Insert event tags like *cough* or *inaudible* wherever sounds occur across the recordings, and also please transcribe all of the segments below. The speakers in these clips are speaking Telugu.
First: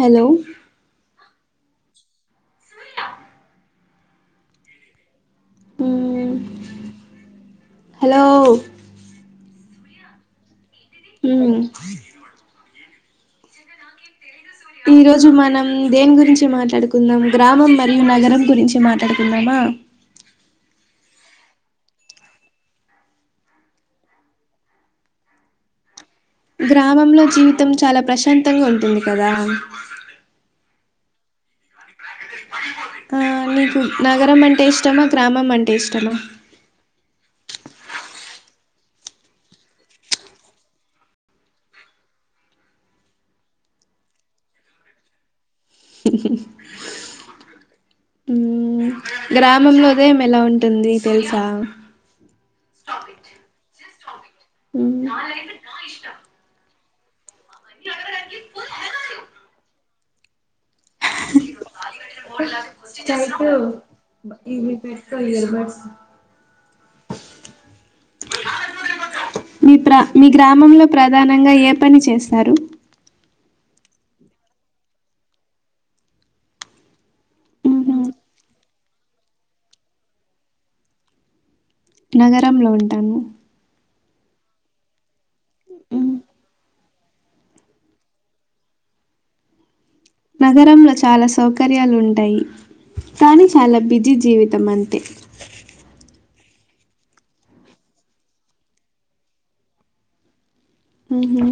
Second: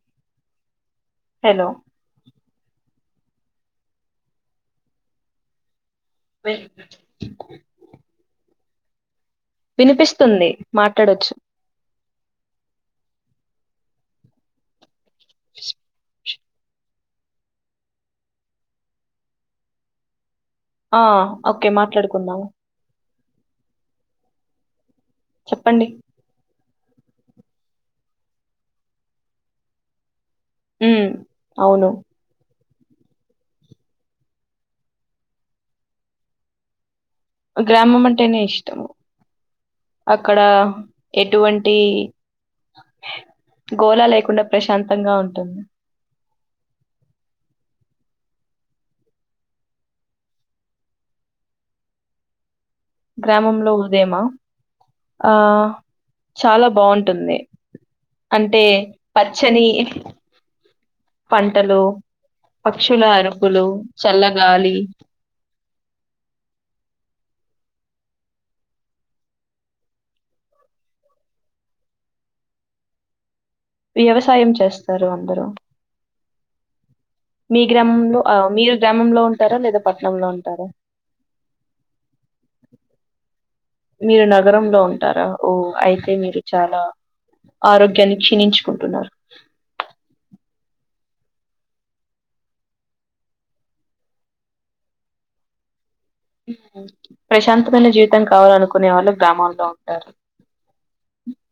హలో హలో మ్మ్ బే *inaudible* హలో వినిపిస్తుంది మాట్లాడొచ్చు. మ్మ్ ఈ రోజు మనం దేని గురించి మాట్లాడుకుందాం, గ్రామం మరియు నగరం గురించి మాట్లాడుకుందామా. ఆ ఓకే మాట్లాడుకుందాము. చెప్పండి. గ్రామంలో జీవితం చాలా ప్రశాంతంగా ఉంటుంది కదా. ఉ అవును. ఆ నీకు నగరం అంటే ఇష్టమా, గ్రామం అంటే ఇష్టమా? గ్రామం అంటేనే ఇష్టము. అక్కడ ఎటువంటి గోలా లేకుండా ప్రశాంతంగా ఉంటుంది. మ్మ్ గ్రామంలో ఉదయం ఎలా ఉంటుంది తెలుసా. గ్రామంలో ఉదయమా మ్మ్ ఆ చాలా బావుం టుంది. అంటే పచ్చని పంటలు పక్షుల అరుపులు ఈవ చల్లగాలి పెడ్ ఇయర్బెడ్స్ మీ ప్ర మీ గ్రామంలో ప్రధానంగా ఏ పని చేస్తారు. వ్యవసాయం చేస్తారు అందరూ మీ మ్మ్ గ్రామంలో ఆ మీరు గ్రామంలో ఉంటారా లేదా పట్టణంలో ఉంటారా. నగరంలో ఉంటాను. మీరు నగరంలో ఉంటారా, ఓ అయితే మ్మ్ మీరు చాలా ఆరోగ్యాన్ని క్షీణించుకుంటున్నారు. నగరంలో చాలా సౌకర్యాలు ఉంటాయి. కానీ చాలా బిజీ జీవితం అంతే. ప్రశాంతమైన జీవితం కావాలనుకునే వాళ్ళు గ్రామంలో ఉంటారు. హుహ్ అ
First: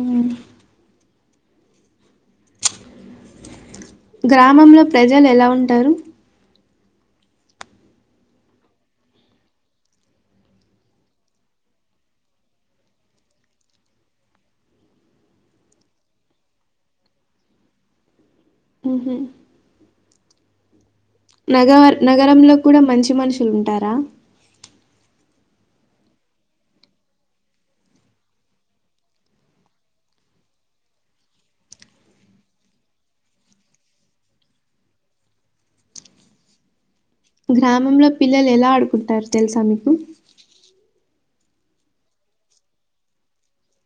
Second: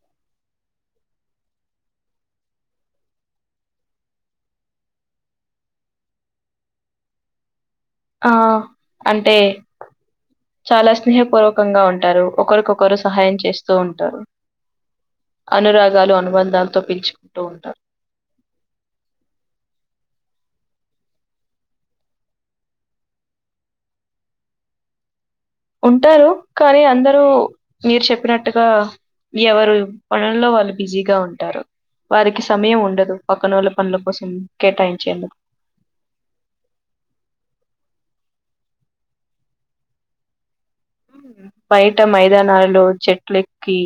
గ్రామంలో ప్రజలు ఎలా ఉంటారు? ఆ అంటే చాలా స్నేహపూర్వకంగా ఉంటారు ఒకరికొకరు సహాయం చేస్తూ ఉంటారు అనురాగాలు అనుబంధాలతో పిచుకుంటూ ఉంటారు ఉహ్రా నగ నగరంలో కూడా మంచి మనుషులు ఉంటారా ఉంటారు కానీ అందరూ మీరు చెప్పినట్టుగా ఎవరు పనుల్లో వాళ్ళు బిజీగా ఉంటారు వారికి సమయం ఉండదు పక్కన వాళ్ళ పనుల కోసం కేటాయించేందుకు గ్రామంలో పిల్లలు ఎలా ఆడుకుంటారు తెలుసా మీకు బయట మైదానాలలో చెట్లెక్కి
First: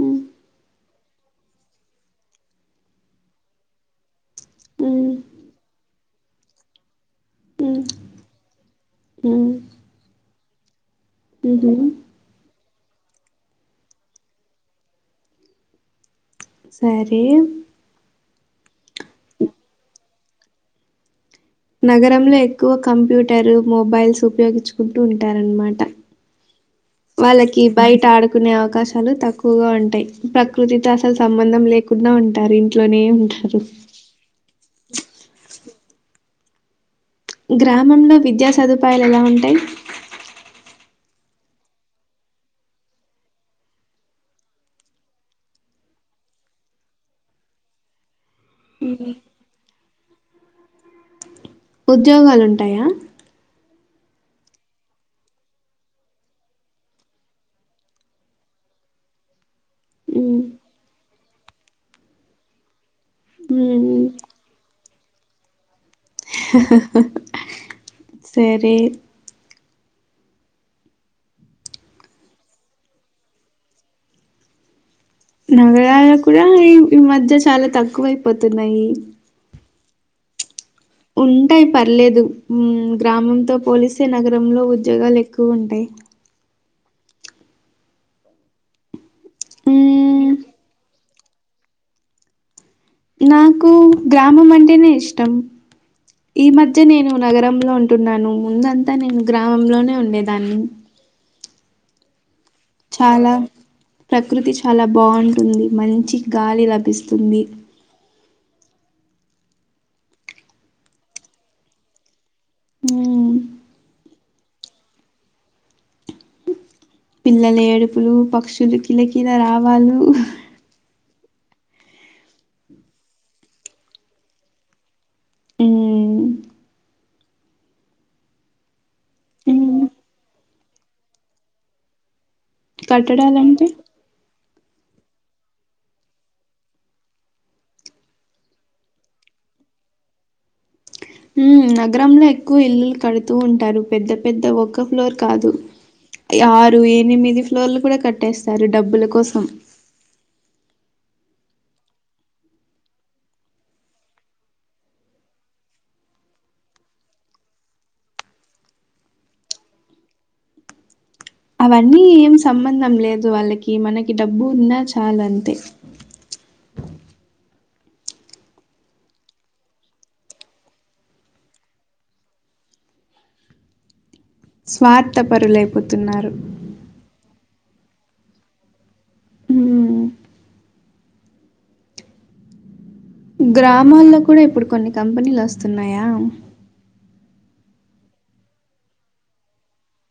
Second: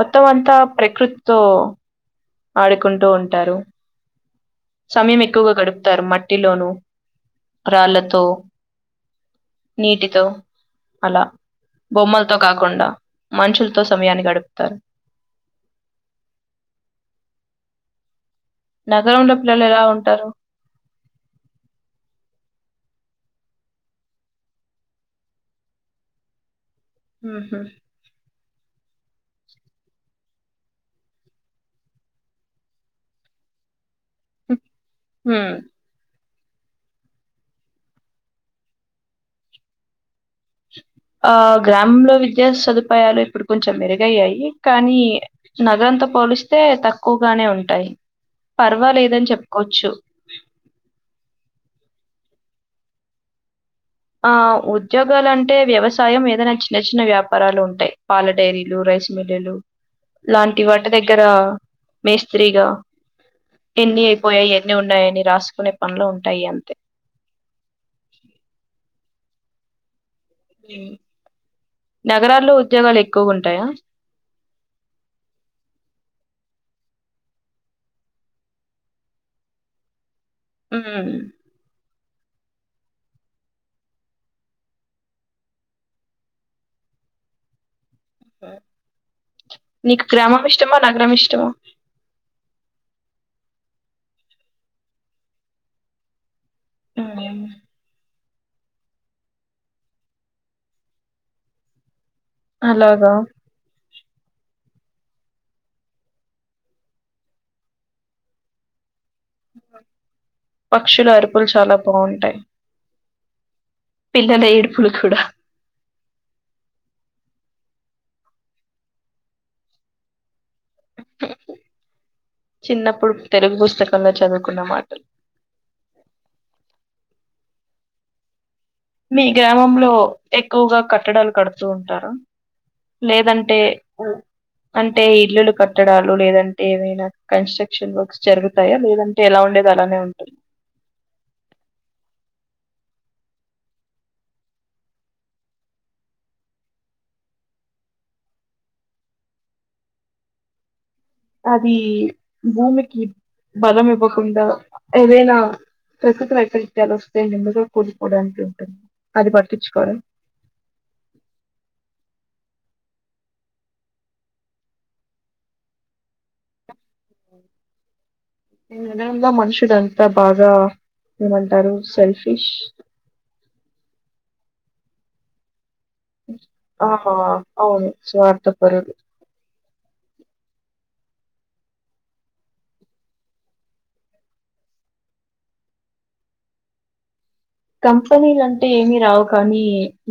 హ్మ్. అంతా ప్రకృతితో ఆడుకుంటూ ఉంటారు హ్మ్. సమయం ఎక్కువగా గడుపుతారు మట్టిలోనూ రాళ్లతో అ తుఅలా బొమ్మల్ తు కాకుండా మనుషులతో సమయాన్ని గడుపుతారు సరే నగరంలో పిల్లలు ఎలా ఉంటారు నగరంలో ఎక్కువ కంప్యూటరు మొబైల్స్ ఉపయోగించుకుంటూ ఉంటారన్నమాట ఉహు. వాళ్ళకి బయట ఆడు నే అవకాశాలు తక్కువగా ఉంటాయి ప్రకృతితో అసలు సంబంధం లేకుండా ఉంటారు ఇంట్లోనే ఉంట రఫ హ గ్రామంలో విద్యా సదుపాయాలు ఎలా ఉంటాయి ఆ గ్రామంలో విద్యా సదుపాయాలు ఇప్పుడు కొంచెం మెరుగయ్యాయి కానీ నగర అంత పోలిస్తే తక్కువగానే ఉంటాయి పర్వాలేదని చెప్పుకోవచ్చు ఉద్యోగాలుంటాయా ఆ ఉద్యోగాలు అంటే వ్యవసాయం ఏదైనా చిన్న చిన్న వ్యాపారాలు ఉంటాయి పాల డైరీలుై మిలలు మ్మ్ లాంటి వాటి దగ్గర మేస్త్రిగా ఎన్ని మ్మ్ అయిపోయాయి ఎన్ని ఉన్నాయని రాసుకునే పనిలు ఉంటాయి అంతే సరే నగరాల్లో ఉద్యోగాలు ఎక్కువ ఉంటాయా నగరాలు కూడా ఈ మధ్య చాలా తక్కువైపోతున్నాయి ఉమ్. ఉంటయి ప పర్లేదు గ్రామంతో పోలిస్తే నగరంలో ఉద్యోగాలు ఎక్కువ ఉంటాయి నీకు మ్మ్ గ్రామం ఇష్టమా నగరం ఇష్టమా నాకు గ్రామం అంటేనే ఇష్టం ఈ మధ్య నేను నగరంలో ఉంటున్నాను ముందంతా నేను గ్రామంలోనే ఉండేదాన్ని అలాగా చాలా ప్రకృతి చాలా బాగుంటుంది మంచి గాలి లభిస్తుంది పక్షులు అరుపులు చాలా బాగుంటాయి మ్మ్ పిల్లా లుఎడుపులు కు డ పిల్లల ఏడుపులు పక్షులు కిల కీల రావాాల చిన్నప్పుడు తెలుగు పుస్తకంలో చదువుకున్న మాటలు హ మీ మ్మ్ గ్రామంలో ఎక్కువగా కట్టడాలు కడుతూ ఉంటార లేదంటే కట్టడాలంటే ఉ అంటే ఇల్లులు కట్టడాలు లేదంటే ఏమైనా కన్స్ట్రక్షన్ వర్క్స్ జరుగుతాయా లేదంటే ఎలా ఉ అండది అలానే ఉంటుంది నగరంలో ఎక్కువ ఇల్లులు కడుతూ ఉంటారు పెద్ద పెద్ద ఒ ఫ్లోర్ కాదు ఆరు ఎనిమిది ఫ్లోర్లు కూడా కట్టేస్తారు డబ్బుల కోసం అది భూమికి బలం ఇవ్వకుండా ఏదైనా ప్రకృతి వైపరీత్యాలు వస్తేయి నింమ కూడుపోవడానికి ఉంటుంది అది పట్టించుకోవడం అవన్నీ ఏం సంబంధం లేదు వాళ్ళకి మనకి డబ్బు ఉన్నా చాలా అంతే నిజంగా మనుషులంతా బాగా ఏమంటారు సెల్ఫిష్ స్వార్థ పరులే ఆ అవును స్వార్థ పరులు హ్మ్ గ్రామాల్లో కూడా ఇప్పుడు కొన్ని కంపెనీలు వస్తున్నాయా కంపెనీలు అంటే ఏమి రావు కానీ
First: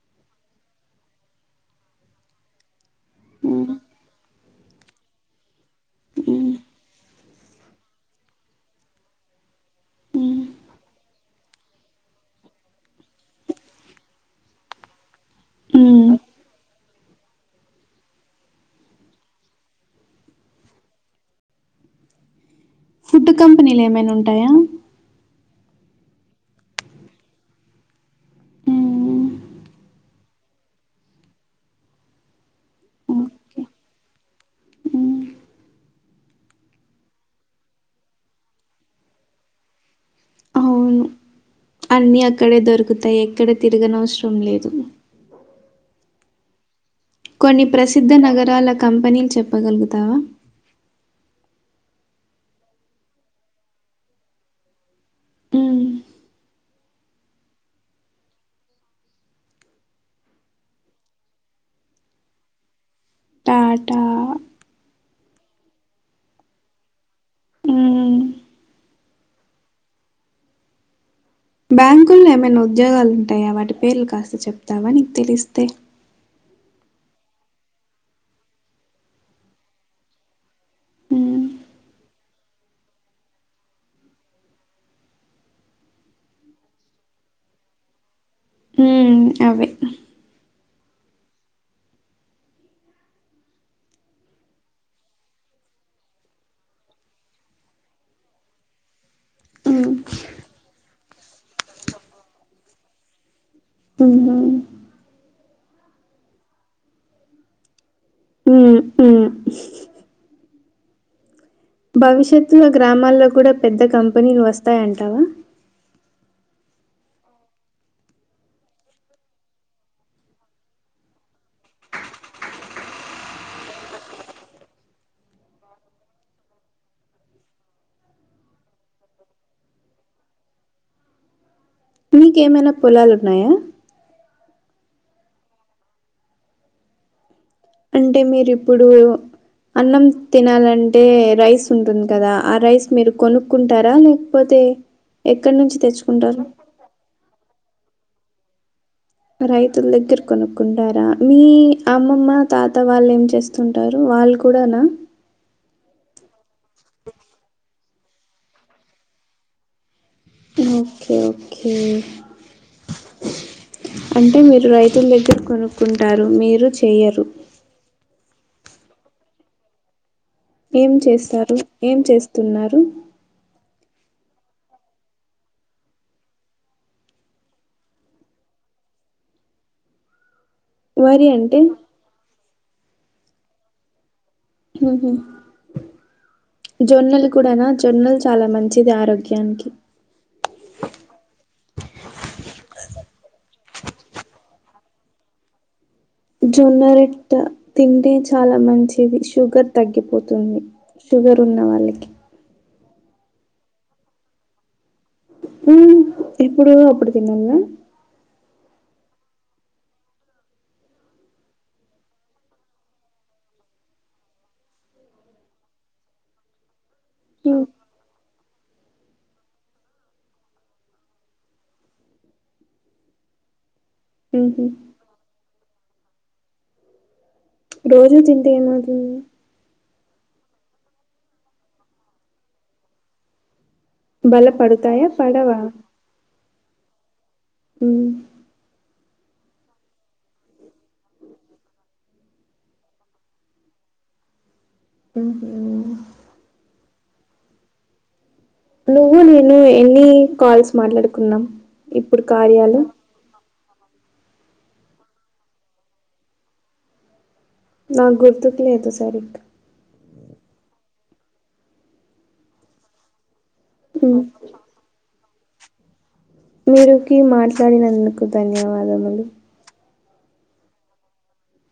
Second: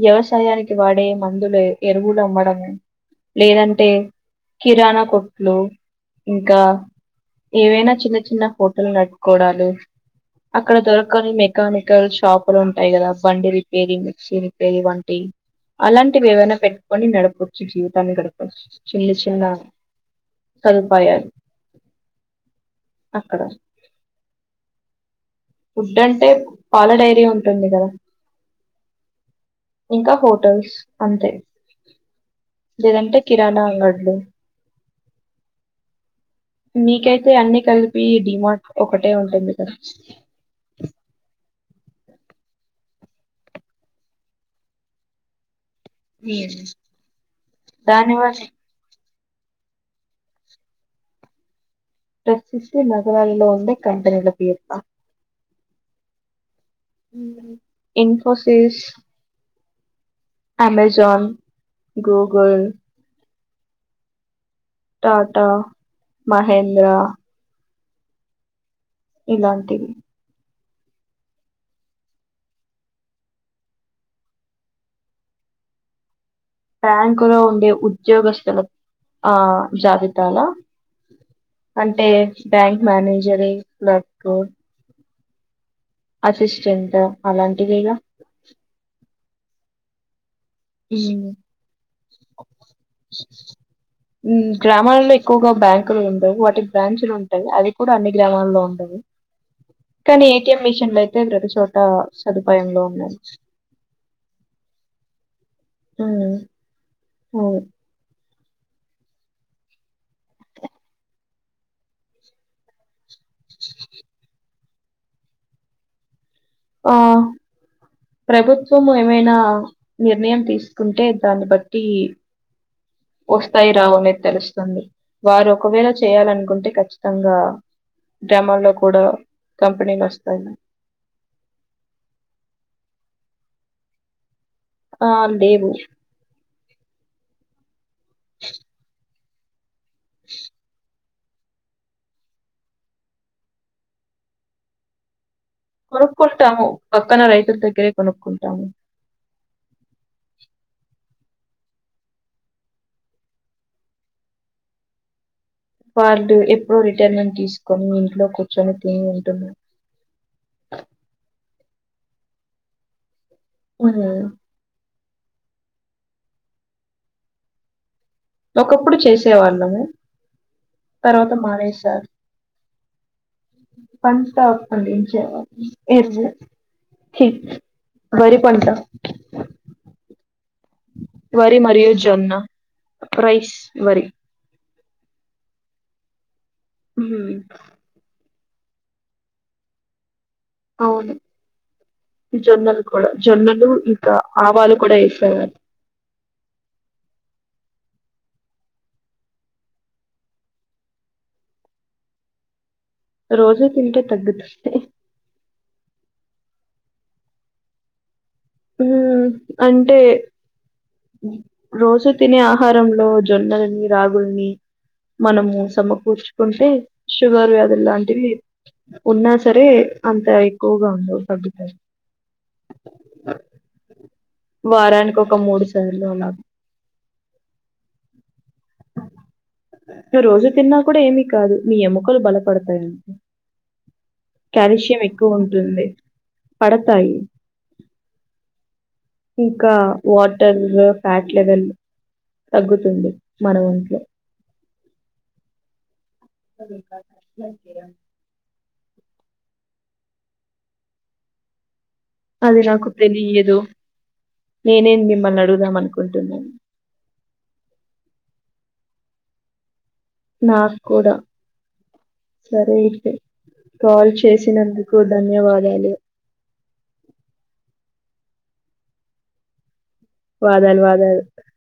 వ్యవసాయానికి వాడే మందులు ఎరువుల మ మ్మ్ లేదంటే కిరాణా కొట్లు మ్మ్ ఇంకా ఏవైనా చిన్న చిన్న హోటల్ నడుపుకోవడాలు మ్మ్ అక్కడ దొరకని మెకానికల్స్ షాపులు ఉంటాయి కదా బండి రిపేరింగ్ ఇచ్చి రిపేరివ్వండి మ్మ్ అలాంటివి ఏవైనా పెట్టుకొని నడపవచ్చు జీవితాన్ని గడపవచ్చు చిన్న చిన్న సన్ఫయర్ ఫుడ్ కంపెనీలు ఏమైనా ఉంటాయా ఫుడ్ అంటే పాల డైరి ఉంటుంది కదా మ్మ్ ఇంకా హోటల్స్ అంతే లేదంటే కిరాణా ఓకే అంగడ్లు మ్మ్ మీకైతే అన్ని కలిపి డిమార్ట్ ఒకటే ఉంటుంది కదా అన్ని అక్కడే దొరుకుతాయి ఎక్కడ తిరగనవసరం లేదు *inaudible* కొన్ని ప్రసిద్ధ దాని వల్ల నగరాల కంపెనీలు చెప్పగలుగుతావా ప్రసిద్ద నగరాలలో ఉండే కంపెని ల పోయత మ్మ్ ఇన్ఫోసిస్ అమెజాన్, గూగల్ టాటా టాటా, మహేంద్రా మ్మ్ ఇలాంటివి. బ్యాంకుల్లో ఏమైనా ఉద్యోగాలుంటాయా వాటి పేర్లు కాస్త చెప్తావా నీకు తెలిస్తే బ్యాంకు లో ఉండే ఉద్యోగస్తుల ఆ జాబితాల హ్మ్. అంటే బ్యాంక్ మేనేజర్ లుక్ అసిస్టెంట్ అలాంటివేగా ఉమ్ అవ్వే *inaudible* గ్రామాలలో ఎక్కువగా బ్యాంకులు ఉండవు వాటి బ్రాంచ్లు ఉంటాయి అది కూడా అన్ని గ్రామాల్లో ఉండవు హ్మ్. *inaudible* కానీ ఏటీఎం మిషన్ లో అయితే ప్రతి చోట సదుపాయంలో ఉన్నా అహ ఆ ఉమ్ హ్మ్. హ్మ్. భవిష్యత్తులో గ్రామాల్లో కూడా పెద్ద కంపెనీలు వస్తాయంటావా. ఆ ప్రభుత్వము ఏమైనా నిర్ణయం తీసుకుంటే దాన్ని బట్టి ఒస్తాయి రావు అనేది తెలుస్తుంది వారు ఒకవేళ చేయాలనుకుంటే ఖచ్చితంగా గ్రామాల్లో కూడా కంపెనీలు ఒస్తాయి నీకేమైనా పొలాలున్నాయా? ఆమ్ దేవి అంటే మీరు ఇప్పుడు అన్నం తినాలన్ టే రైస్ ఉంటుంది కదా! ఆ రైస్ మీరు కొనుక్కుంటారా? లేకపోతే, ఎక్కడి నుంచి తెచ్చుకుంటారు? కొనుక్కుంటాము. పక్కన రైతుల దగ్గరే కొనుక్కుంటాము. రైతుల దగ్గర కొనుక్కుంటారా? మీ అమ్మమ్మ తాత వాళ్ళు ఏం చేస్తుంటారు? వాళ్ళు కూడానా? వార్డు ఎప్పుడో రిటైర్మెంట్ తీసుకొని ఇంట్లో కూర్చొని తిని ఉంటున్నా. Okay okay. ఉమ్. అంటే, మీరు రై తుల దగ్గర కొనుక్కుంటారు మీరు చెయ్యరు. ఒకప్పుడు చేసే వాళ్లమే. ఏం చేస్తారు? ఏం చేస్తున్నారు? పంట పండించేవాళ్లు. ఎర్రె హి వరి పంట వరి మరియు జొన్న. రైస్ వరి. ముహు జొన్నల్ ఉమ్, కూడాన జొన్నల్ చాలా మంచిది. ఆరోగ్యానికి అవును జొన్నలు కూడా జొన్నలు ఇంక ఆవాలు కూడ ఏసేవారు. జొన్నరోట్ట తింటే చాలా మంచిది. షుగర్ తగ్గిపోతుంది. షుగర్ ఉన్న వాళ్ళకి. రోజు తింటే తగ్గుతుంది. మ్. ఎప్పుడో అప్పుడు తినల్ల? ఆ అంటే, రోజు తినే ఆహారంలో జొన్నలని, రాగుల్ని మనము సమకూర్చుకుంటే, షుగర్ ఉమ్ వ్యాధులు లాంటివి ఉన్నా సరే అంత ఎక్కువగా ఉండవు తగ్గుతాయి. ఉహు వారానికి ఒక మూడు సార్లు అలాగ. రోజు తింటె ఏమవుతుంది? రోజు తిన్నా కూడా ఏమీ కాదు. మీ ఎముకలు బలపడతాయి అంతె. కాల్షియం బలపడతాయా ఎక్కువ పడవా ఉంటుంది. పడతాయి. మ్ ఇంకా వాటర్, ఫ్యాట్ లవెల్ తగ్గుతుంది మన ఒంట్లో. మ్ హు సరే కాల్ *unintelligible* నువ్వు నేను ఎన్ని కాల్స్ మాట్లాడుకున్నాం? ఇప్పుడు అది కార్యాలో నాకు తెలియదు. నేనే మిమ్మల్ని అడుగుదాం అనుకుంటున్నాను. నాక్ గుర్తుకులేదు సరిగ్గ నాకు కూడ. సరే అయితే. కాల్ మ్. చేసినందుకు ద ధన్యవాదాలు. కు ధన్యవాదములు. వాదాలు. వాదాలు.